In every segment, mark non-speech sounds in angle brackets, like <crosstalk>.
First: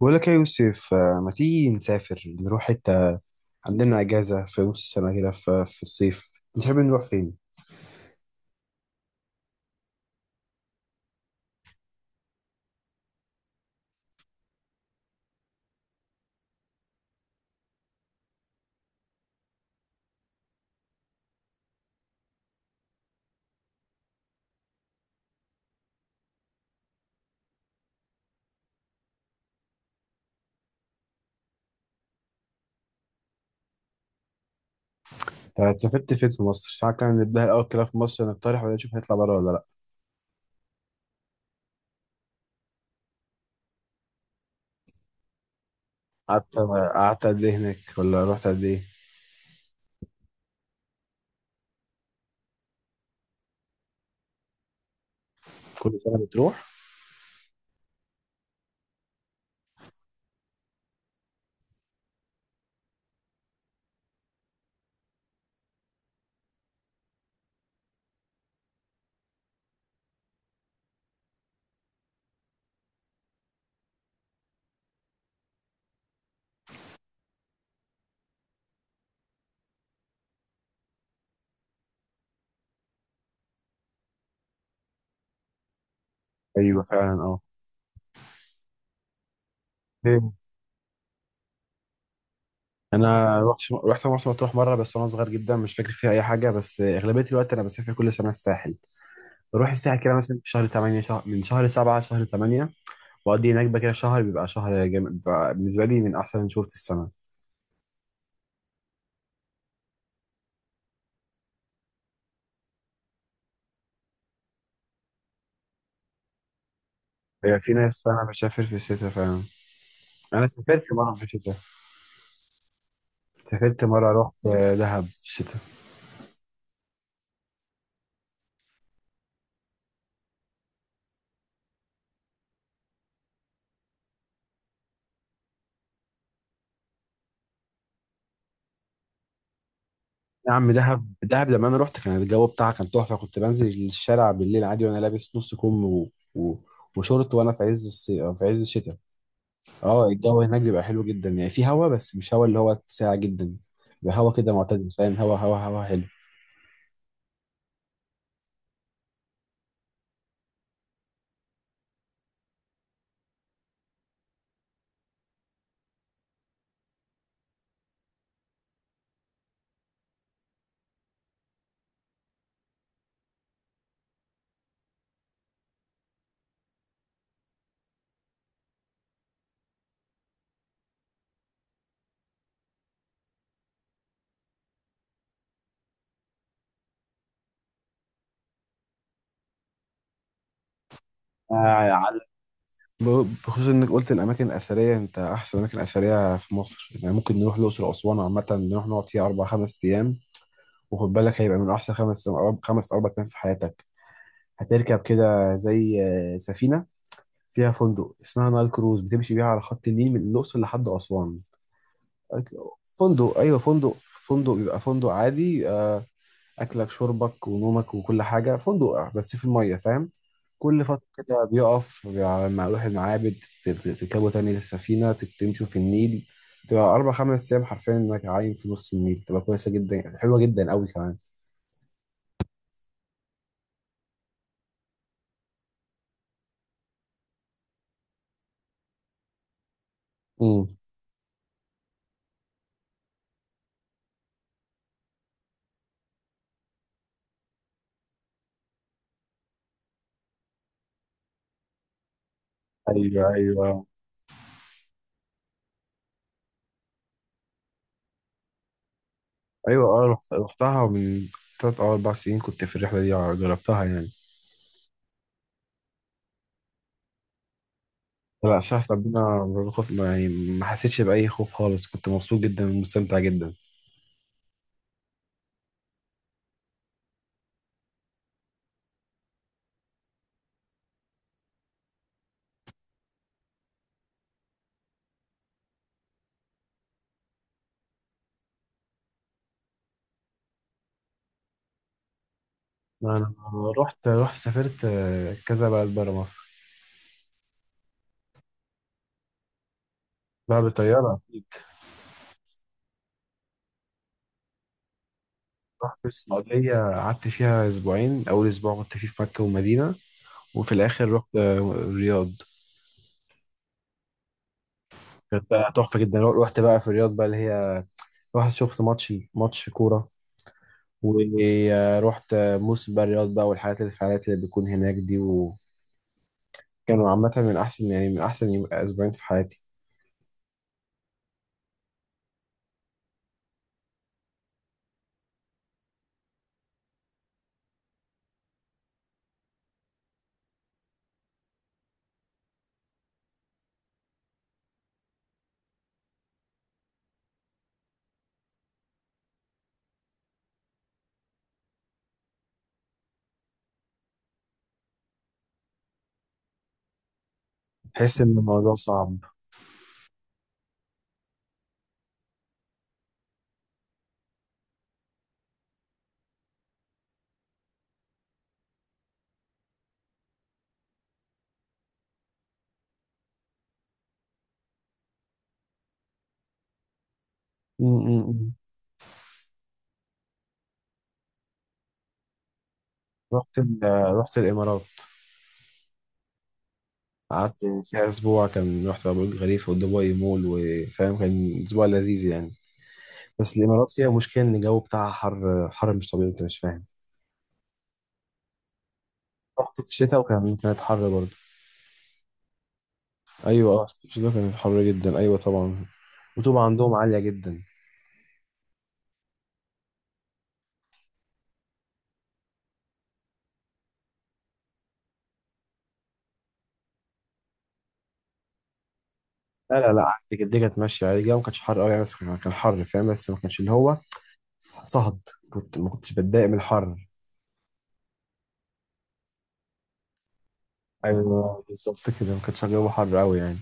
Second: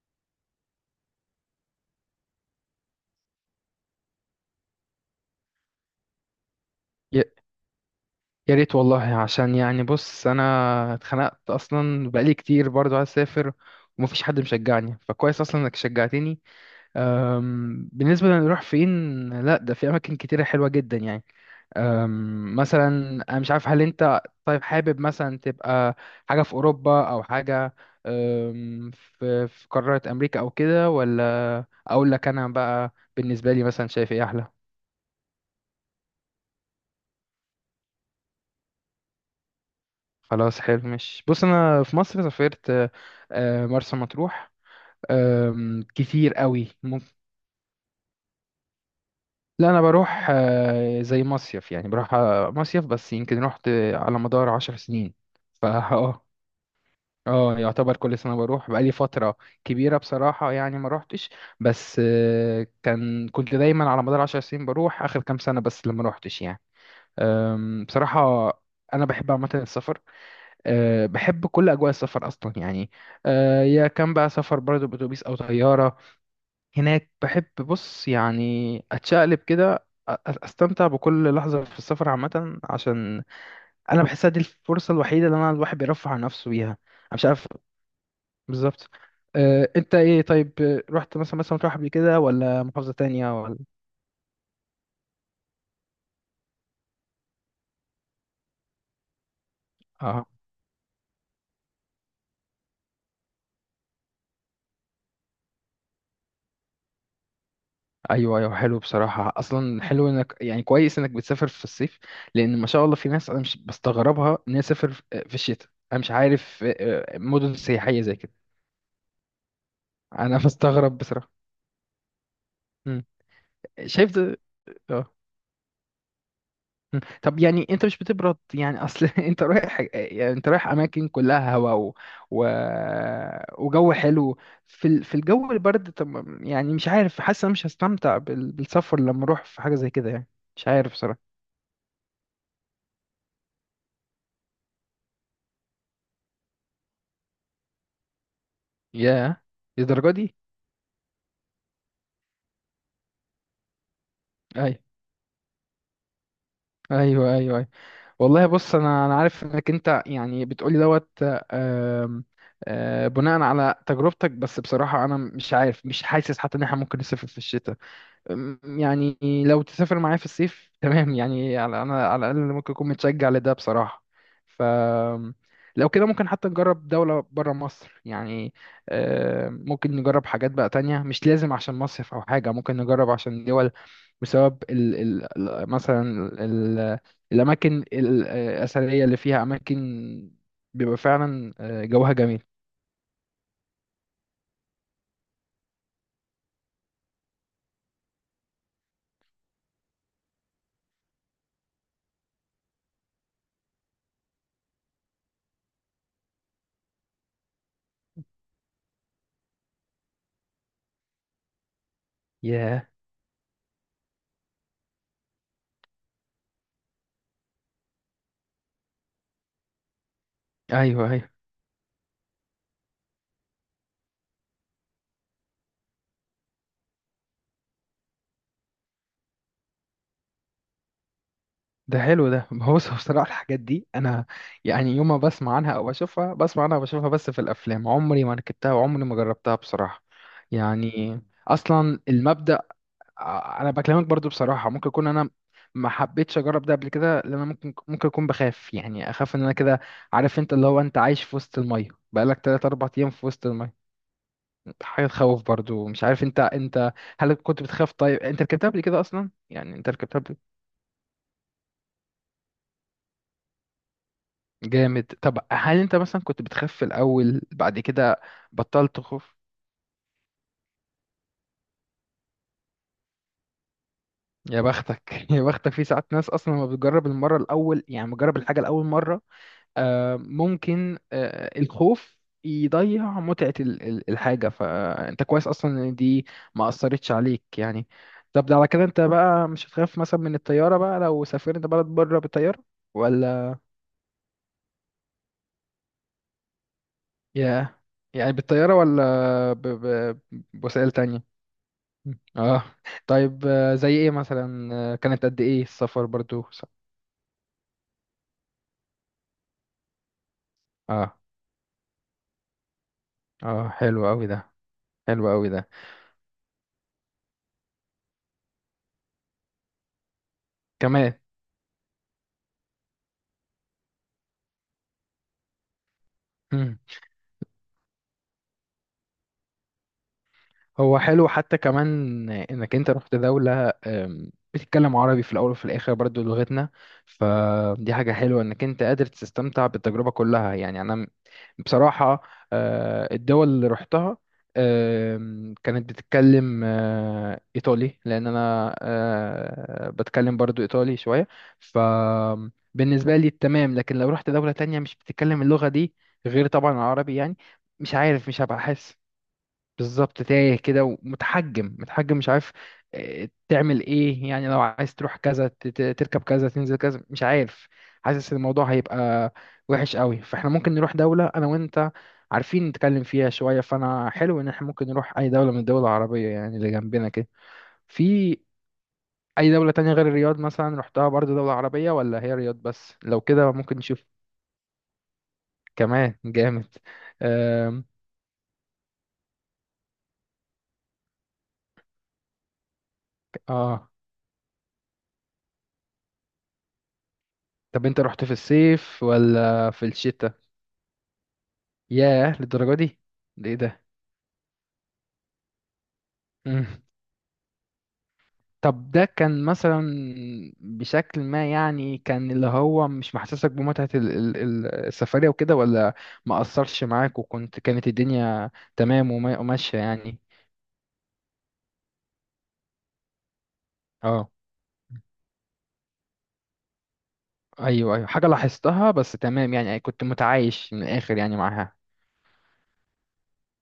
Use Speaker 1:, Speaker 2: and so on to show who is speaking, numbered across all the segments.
Speaker 1: بقول لك يا يوسف ما تيجي نسافر نروح حتة؟ عندنا أجازة في نص السنة كده في الصيف. نحب نروح
Speaker 2: يا
Speaker 1: فين؟
Speaker 2: يا ريت والله، عشان يعني بص انا اتخنقت اصلا بقالي كتير برضو عايز اسافر، ومفيش حد مشجعني، فكويس اصلا انك شجعتني. بالنسبه لنروح فين، لا ده في اماكن كتيره حلوه جدا يعني. مثلا انا مش عارف، هل انت طيب حابب مثلا تبقى حاجه في اوروبا او حاجه، في قاره امريكا او كده، ولا اقول لك انا بقى بالنسبه لي مثلا شايف ايه احلى.
Speaker 1: سافرت فين في مصر؟ ساعات كان نبدأ الأول كده في مصر، نقترح ولا نشوف هنطلع بره ولا لأ؟
Speaker 2: خلاص حلو، مش بص انا في مصر سافرت مرسى مطروح. كتير
Speaker 1: قعدت
Speaker 2: قوي
Speaker 1: قعدت قد إيه هناك ولا رحت قد إيه؟
Speaker 2: لا انا بروح زي مصيف يعني، بروح مصيف، بس يمكن رحت على مدار عشر سنين. فا <laughs>
Speaker 1: كل سنة
Speaker 2: اه،
Speaker 1: بتروح؟
Speaker 2: اه يعتبر كل سنة بروح. بقالي فترة كبيرة بصراحة يعني ما روحتش، بس كان كنت دايما على مدار عشر سنين بروح، آخر كام سنة بس لما روحتش يعني. بصراحة أنا بحب عامة السفر، أه بحب كل أجواء السفر أصلا يعني. أه يا كان بقى سفر برضه بأتوبيس أو طيارة، هناك بحب، بص يعني أتشقلب كده، أستمتع بكل لحظة في السفر عامة، عشان أنا بحسها دي الفرصة الوحيدة اللي أنا الواحد بيرفع عن نفسه بيها. أنا
Speaker 1: أيوه فعلا
Speaker 2: مش
Speaker 1: أه
Speaker 2: عارف. بالظبط. أه أنت إيه
Speaker 1: فين؟
Speaker 2: طيب، رحت مثلا، مثلا تروح قبل كده ولا محافظة
Speaker 1: أنا
Speaker 2: تانية ولا.
Speaker 1: رحت مرسى مطروح مرة بس، وأنا صغير جدا مش فاكر فيها أي حاجة. بس أغلبية الوقت أنا بسافر كل سنة الساحل. بروح الساحل كده
Speaker 2: آه.
Speaker 1: مثلا في شهر 8، من شهر 7 لشهر 8. بقضي هناك بقى كده شهر، بيبقى شهر جامد، بيبقى بالنسبة لي من أحسن الشهور في السنة.
Speaker 2: ايوه ايوه، حلو بصراحه، اصلا حلو انك يعني، كويس انك بتسافر في الصيف، لان ما شاء الله في ناس انا مش بستغربها ان هي تسافر في في الشتاء. انا مش عارف مدن
Speaker 1: بيبقى في ناس
Speaker 2: سياحيه زي
Speaker 1: فعلا
Speaker 2: كده.
Speaker 1: بتسافر في الشتاء فعلا.
Speaker 2: انا <laughs>
Speaker 1: أنا سافرت
Speaker 2: بستغرب
Speaker 1: مرة في
Speaker 2: بصراحه.
Speaker 1: الشتاء.
Speaker 2: مم.
Speaker 1: سافرت
Speaker 2: شايف
Speaker 1: مرة،
Speaker 2: ده.
Speaker 1: رحت دهب
Speaker 2: اه.
Speaker 1: في الشتاء.
Speaker 2: مم. طب يعني انت مش بتبرد يعني، اصل <laughs> انت رايح يعني انت رايح اماكن كلها هواء و... و... وجو حلو، في ال... في الجو البرد. طب يعني مش عارف، حاسس انا مش هستمتع بال... بالسفر لما اروح في حاجه زي كده يعني.
Speaker 1: يا
Speaker 2: مش
Speaker 1: عم
Speaker 2: عارف
Speaker 1: دهب،
Speaker 2: بصراحه.
Speaker 1: دهب لما أنا رحت كان الجو بتاعها كان تحفة. كنت بنزل الشارع بالليل عادي وأنا لابس نص كم وشورت وأنا في عز الصيف في عز الشتاء.
Speaker 2: ياه،
Speaker 1: اه،
Speaker 2: للدرجه دي؟
Speaker 1: الجو هناك بيبقى حلو جدا يعني. في هوا بس مش هوا اللي هو ساقع جدا، بيبقى هوا كده
Speaker 2: ايوه
Speaker 1: معتدل، فاهم؟ هوا حلو.
Speaker 2: ايوه ايوه ايوه والله بص انا عارف انك انت يعني بتقولي دوت، آم، آه، بناء على تجربتك، بس بصراحه انا مش عارف، مش حاسس حتى ان احنا ممكن نسافر في الشتاء. يعني لو تسافر معايا في الصيف <laughs> تمام يعني، على انا على الاقل ممكن اكون متشجع لده بصراحه. ف لو كده ممكن حتى نجرب دوله بره مصر يعني. ممكن نجرب حاجات بقى تانية مش لازم عشان مصيف او حاجه، ممكن نجرب عشان دول، بسبب مثلا ال الاماكن الاثريه اللي فيها، اماكن بيبقى فعلا جوها
Speaker 1: آه،
Speaker 2: جميل.
Speaker 1: بخصوص انك قلت الاماكن الاثريه، انت احسن اماكن اثريه في مصر يعني ممكن نروح الاقصر واسوان. عامه نروح نقعد فيها اربع خمس ايام، وخد بالك هيبقى من احسن خمس خمس اربع ايام في حياتك. هتركب كده زي سفينه فيها فندق اسمها نايل كروز، بتمشي بيها على خط النيل من الاقصر لحد اسوان.
Speaker 2: ياه،
Speaker 1: فندق، ايوه فندق بيبقى فندق عادي. اكلك شربك ونومك وكل حاجه فندق. بس في الميه، فاهم؟ كل فتره
Speaker 2: ايوه ايوه.
Speaker 1: كده بيقف على ما اروح المعابد. تركبوا تاني للسفينه، تمشوا في النيل. تبقى اربع خمس ايام حرفيا انك عايم في نص النيل، تبقى كويسه جدا، حلوه جدا قوي كمان.
Speaker 2: ده حلو ده <laughs> هو بص، هو بصراحة الحاجات دي أنا يعني يوم ما بسمع عنها أو بشوفها، بسمع عنها وبشوفها بس في الأفلام، عمري ما ركبتها وعمري ما جربتها بصراحة
Speaker 1: امم.
Speaker 2: يعني. أصلا المبدأ، أنا بكلمك برضو بصراحة، ممكن أكون أنا ما حبيتش أجرب ده قبل كده لأن أنا ممكن أكون بخاف يعني، أخاف إن أنا كده، عارف أنت اللي هو أنت عايش في وسط المية بقالك تلات أربع أيام
Speaker 1: ايوه
Speaker 2: في وسط
Speaker 1: ايوه
Speaker 2: المية، حاجة تخوف برضو. مش عارف أنت هل كنت بتخاف؟ طيب أنت ركبتها قبل كده أصلا يعني؟
Speaker 1: ايوه.
Speaker 2: أنت
Speaker 1: اه،
Speaker 2: ركبتها.
Speaker 1: رحتها من 3 او 4 سنين، كنت في الرحله دي جربتها يعني.
Speaker 2: جامد. طب هل انت مثلا كنت بتخاف في الاول، بعد كده
Speaker 1: لا، شاف
Speaker 2: بطلت
Speaker 1: ربنا
Speaker 2: تخاف؟
Speaker 1: خوف يعني. ما حسيتش باي خوف خالص، كنت مبسوط جدا ومستمتع جدا.
Speaker 2: يا بختك. <laughs> يا بختك، في ساعات ناس اصلا لما بتجرب المره الاول، يعني بتجرب الحاجه لاول مره ممكن الخوف يضيع متعه الحاجه، فانت كويس اصلا ان دي ما اثرتش عليك يعني. طب ده على كده انت بقى مش هتخاف مثلا من الطياره بقى لو سافرت بلد بره بالطياره
Speaker 1: انا
Speaker 2: ولا؟
Speaker 1: رحت رحت سافرت كذا بلد بره مصر.
Speaker 2: يا يعني بالطياره ولا
Speaker 1: بقى
Speaker 2: بوسائل
Speaker 1: بالطياره
Speaker 2: تانية؟
Speaker 1: اكيد.
Speaker 2: اه، طيب زي ايه مثلا؟ كانت قد ايه
Speaker 1: رحت
Speaker 2: السفر برضو
Speaker 1: السعوديه، قعدت فيها اسبوعين. اول اسبوع كنت فيه في مكه والمدينه، وفي الاخر
Speaker 2: اه،
Speaker 1: رحت الرياض.
Speaker 2: اه حلو قوي ده، حلو قوي
Speaker 1: كانت
Speaker 2: ده،
Speaker 1: بقى تحفه جدا. رحت بقى في الرياض بقى اللي هي، رحت شفت ماتش كوره،
Speaker 2: كمان.
Speaker 1: ورحت موسم بقى الرياض بقى، والحاجات الفعاليات اللي بتكون هناك دي. وكانوا
Speaker 2: مم.
Speaker 1: عامه من احسن يعني من احسن اسبوعين في حياتي.
Speaker 2: هو حلو حتى كمان انك انت رحت دولة بتتكلم عربي، في الاول وفي الاخر برضو لغتنا، فدي حاجة حلوة انك انت قادر تستمتع بالتجربة كلها يعني. انا بصراحة الدول اللي رحتها، كانت بتتكلم إيطالي، لأن أنا بتكلم برضو إيطالي شوية، فبالنسبة لي تمام. لكن لو رحت دولة تانية مش بتتكلم اللغة دي، غير طبعا العربي يعني، مش
Speaker 1: تحس
Speaker 2: عارف،
Speaker 1: ان
Speaker 2: مش هبقى.
Speaker 1: الموضوع صعب.
Speaker 2: بالظبط، تايه كده، ومتحجم متحجم، مش عارف تعمل ايه يعني، لو عايز تروح كذا، تركب كذا، تنزل كذا، مش عارف، حاسس ان الموضوع هيبقى وحش قوي. فاحنا ممكن نروح دولة انا وانت عارفين نتكلم فيها شوية، فانا حلو ان احنا ممكن نروح اي دولة من الدول العربية يعني، اللي جنبنا كده.
Speaker 1: م- م-
Speaker 2: في
Speaker 1: م.
Speaker 2: اي دولة تانية غير الرياض مثلا، رحتها برضو دولة عربية ولا هي الرياض بس؟ لو كده
Speaker 1: رحت
Speaker 2: ممكن
Speaker 1: ال-
Speaker 2: نشوف.
Speaker 1: آه، رحت الامارات،
Speaker 2: كمان جامد.
Speaker 1: قعدت
Speaker 2: آم،
Speaker 1: فيها أسبوع. كان رحت أبو الخليفة ودبي مول، وفاهم كان أسبوع لذيذ يعني. بس
Speaker 2: اه.
Speaker 1: الإمارات فيها مشكلة إن الجو بتاعها حر حر مش طبيعي، أنت مش فاهم.
Speaker 2: طب انت رحت في الصيف ولا
Speaker 1: رحت
Speaker 2: في
Speaker 1: في الشتاء
Speaker 2: الشتاء؟
Speaker 1: وكان كانت حر برضه.
Speaker 2: ياه، للدرجة دي؟ ده ايه
Speaker 1: أيوة
Speaker 2: ده.
Speaker 1: اه، في الشتاء كانت حر جدا أيوة طبعا. الرطوبة
Speaker 2: مم.
Speaker 1: عندهم عالية جدا.
Speaker 2: طب ده كان مثلا بشكل ما يعني، كان اللي هو مش محسسك بمتعة السفرية وكده، ولا ما أثرش معاك وكنت، كانت الدنيا تمام وماشية
Speaker 1: لا لا لا،
Speaker 2: يعني؟
Speaker 1: قعدت كده كانت ماشية عادي. الجو ما كانش حر أوي يعني، بس كان حر، فاهم؟ بس ما كانش اللي هو
Speaker 2: اه،
Speaker 1: صهد. كنت ما كنتش بتضايق من الحر.
Speaker 2: ايوه ايوه، حاجة لاحظتها بس. تمام يعني كنت متعايش من الآخر يعني
Speaker 1: أيوة
Speaker 2: معاها.
Speaker 1: بالظبط كده، ما كانش الجو حر أوي يعني.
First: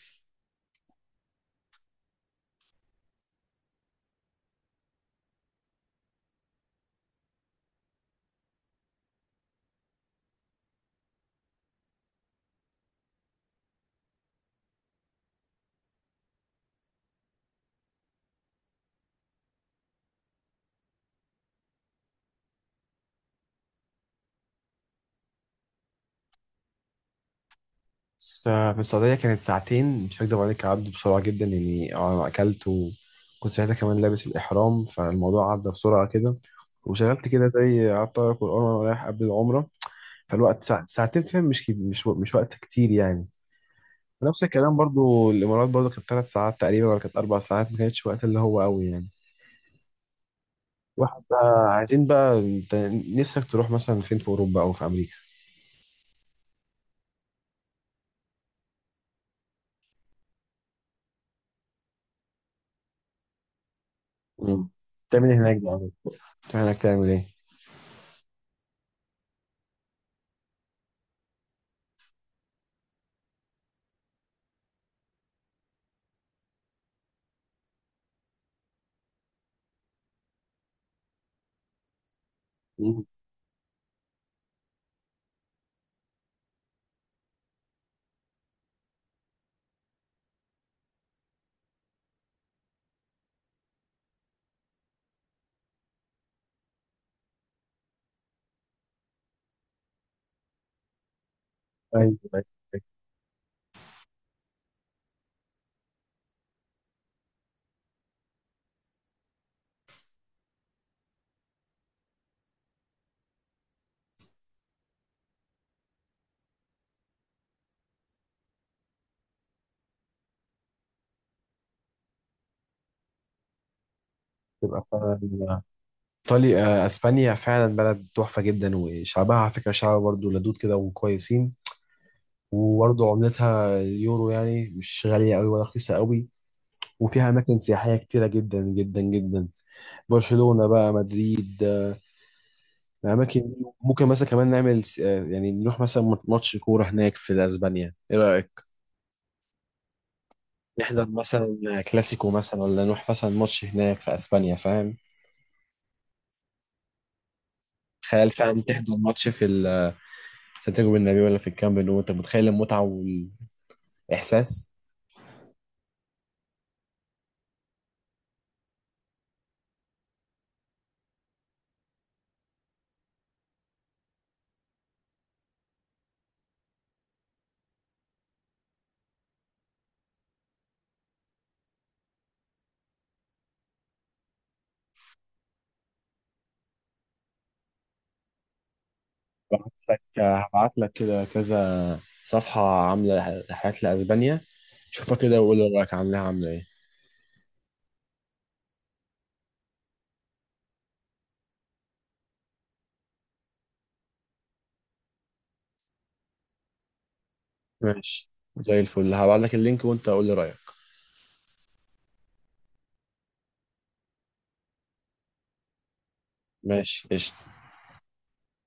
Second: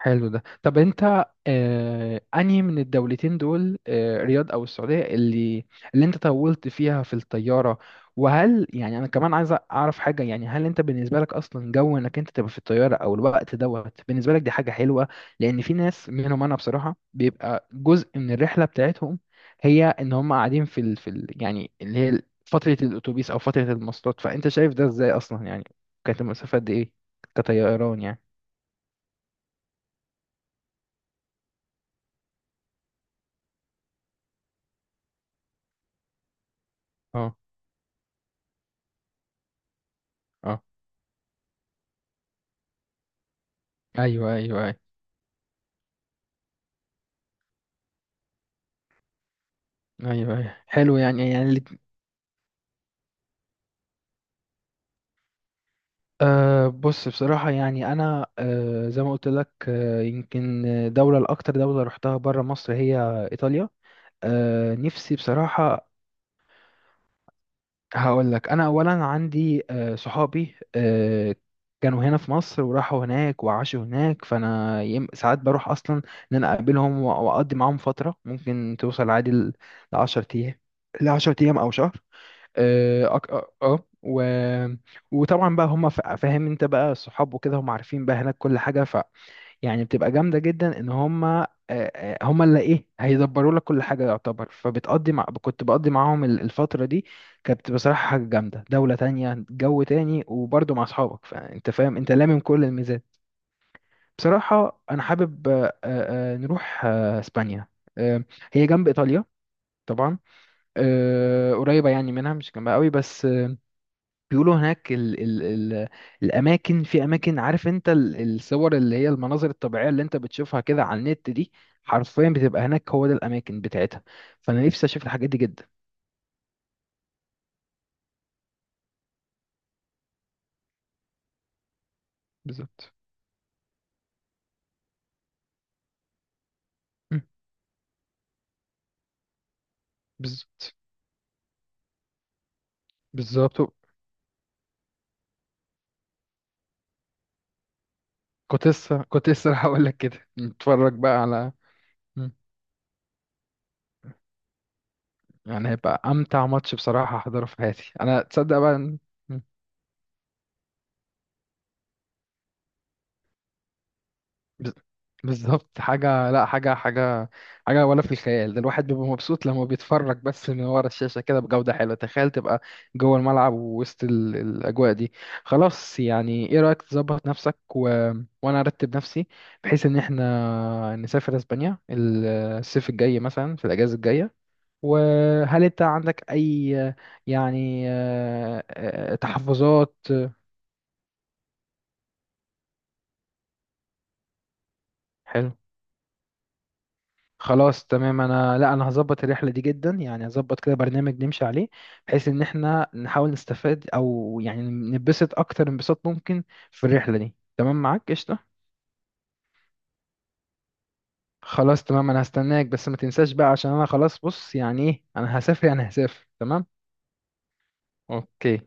Speaker 2: حلو ده. طب انت آه انهي من الدولتين دول، آه رياض او السعودية، اللي انت طولت فيها في الطيارة؟ وهل يعني انا كمان عايز اعرف حاجة، يعني هل انت بالنسبة لك اصلا جو انك انت تبقى في الطيارة او الوقت دوت بالنسبة لك دي حاجة حلوة؟ لان في ناس منهم، انا بصراحة بيبقى جزء من الرحلة بتاعتهم، هي ان هم قاعدين في ال... في ال... يعني اللي هي فترة الاتوبيس او فترة المواصلات. فانت شايف ده ازاي اصلا يعني؟ كانت المسافة قد ايه كطيران يعني؟
Speaker 1: بس في السعودية كانت ساعتين، مش هكدب عليك عدوا بسرعة جدا يعني. أنا أكلت وكنت ساعتها كمان لابس الإحرام، فالموضوع عدى بسرعة كده. وشغلت
Speaker 2: اه،
Speaker 1: كده زي قعدت أقرأ قرآن وأنا رايح قبل العمرة.
Speaker 2: اه،
Speaker 1: فالوقت ساعتين، فاهم؟ مش كي- مش و- مش وقت كتير يعني.
Speaker 2: ايوه
Speaker 1: نفس
Speaker 2: ايوه
Speaker 1: الكلام
Speaker 2: ايوه،
Speaker 1: برضو الإمارات، برضو كانت 3 ساعات تقريبا ولا كانت 4 ساعات، ما كانتش وقت اللي هو قوي يعني.
Speaker 2: ايوه ايوه حلو
Speaker 1: واحد
Speaker 2: يعني. يعني
Speaker 1: بقى، عايزين بقى أنت نفسك تروح مثلا فين، في أوروبا أو في أمريكا؟
Speaker 2: أه بص، بصراحه يعني انا أه زي ما قلت لك، أه يمكن دوله الاكتر دوله رحتها بره مصر هي ايطاليا.
Speaker 1: مم.
Speaker 2: أه نفسي
Speaker 1: تعمل إيه هناك
Speaker 2: بصراحه.
Speaker 1: بقى؟ تعمل إيه؟
Speaker 2: هقول لك، انا اولا عندي أه صحابي أه كانوا هنا في مصر وراحوا هناك وعاشوا هناك، فانا ساعات بروح اصلا ان انا اقابلهم، واقضي معاهم فتره ممكن توصل عادي ل 10 ايام، ل 10 ايام او شهر.
Speaker 1: مم.
Speaker 2: اه، اه، آه. و... وطبعا بقى هم فاهم انت بقى الصحاب وكده، هم عارفين بقى هناك كل حاجه، ف يعني بتبقى جامده جدا ان هم هم اللي ايه هيدبروا لك كل حاجه يعتبر، فبتقضي مع، كنت بقضي معاهم الفتره دي. كانت بصراحه حاجه جامده، دوله تانية، جو تاني، وبرضه مع اصحابك، فانت فاهم انت لامم
Speaker 1: أيوة
Speaker 2: كل الميزات. بصراحه انا حابب نروح اسبانيا. آه، هي جنب ايطاليا طبعا، قريبه يعني منها، مش جنبها قوي بس. بيقولوا هناك ال الاماكن، في اماكن، عارف انت الصور اللي هي المناظر الطبيعيه اللي انت بتشوفها كده على النت دي، حرفيا بتبقى هناك، هو ده الاماكن بتاعتها. فانا
Speaker 1: تبقى
Speaker 2: نفسي اشوف الحاجات دي
Speaker 1: فعلا
Speaker 2: جدا.
Speaker 1: إيطاليا، أسبانيا فعلا بلد تحفة جدا. وشعبها على فكرة شعب برضه لدود كده وكويسين،
Speaker 2: بالظبط.
Speaker 1: وبرضه عملتها اليورو، يعني مش غالية أوي ولا رخيصة أوي.
Speaker 2: م.
Speaker 1: وفيها أماكن سياحية كتيرة جدا جدا جدا. برشلونة
Speaker 2: بالظبط.
Speaker 1: بقى، مدريد، الأماكن دي.
Speaker 2: بالظبط.
Speaker 1: ممكن مثلا كمان نعمل يعني نروح مثلا ماتش كورة هناك في أسبانيا، إيه
Speaker 2: كنت
Speaker 1: رأيك؟
Speaker 2: لسه، كنت لسه راح اقول لك كده نتفرج
Speaker 1: نحضر
Speaker 2: بقى على.
Speaker 1: مثلا
Speaker 2: م.
Speaker 1: كلاسيكو مثلا، ولا نروح مثلا ماتش هناك في أسبانيا، فاهم؟
Speaker 2: يعني هيبقى امتع ماتش بصراحه احضره في حياتي انا،
Speaker 1: تخيل
Speaker 2: تصدق
Speaker 1: فعلا
Speaker 2: بقى
Speaker 1: تحضر ماتش
Speaker 2: إمم.
Speaker 1: في سانتياغو بالنبي، ولا في الكامب نو، انت متخيل المتعه والاحساس؟
Speaker 2: بز- بالظبط، حاجة لا، حاجة حاجة ولا في الخيال. ده الواحد بيبقى مبسوط لما بيتفرج بس من ورا الشاشة كده بجودة حلوة، تخيل تبقى جوه الملعب ووسط الأجواء دي. خلاص، يعني ايه رأيك، تظبط نفسك و... وأنا أرتب نفسي، بحيث إن احنا نسافر أسبانيا الصيف الجاي مثلا في الأجازة الجاية. وهل أنت عندك أي يعني
Speaker 1: هبعت
Speaker 2: تحفظات؟
Speaker 1: لك هبعت لك كده كذا صفحه عامله رحلات لاسبانيا. شوفها كده
Speaker 2: حلو.
Speaker 1: وقول لي رايك، عاملاها عامله ايه.
Speaker 2: خلاص تمام، انا لا انا هظبط الرحله دي جدا يعني، هظبط كده برنامج نمشي عليه، بحيث ان احنا نحاول نستفاد، او يعني نبسط اكتر انبساط ممكن في الرحله دي. تمام معاك
Speaker 1: ماشي
Speaker 2: قشطه.
Speaker 1: زي الفل، هبعت لك اللينك وانت قول لي رايك.
Speaker 2: خلاص تمام، انا هستناك، بس ما تنساش بقى، عشان انا خلاص، بص يعني ايه، انا هسافر يعني هسافر تمام.
Speaker 1: ماشي قشطه.
Speaker 2: اوكي.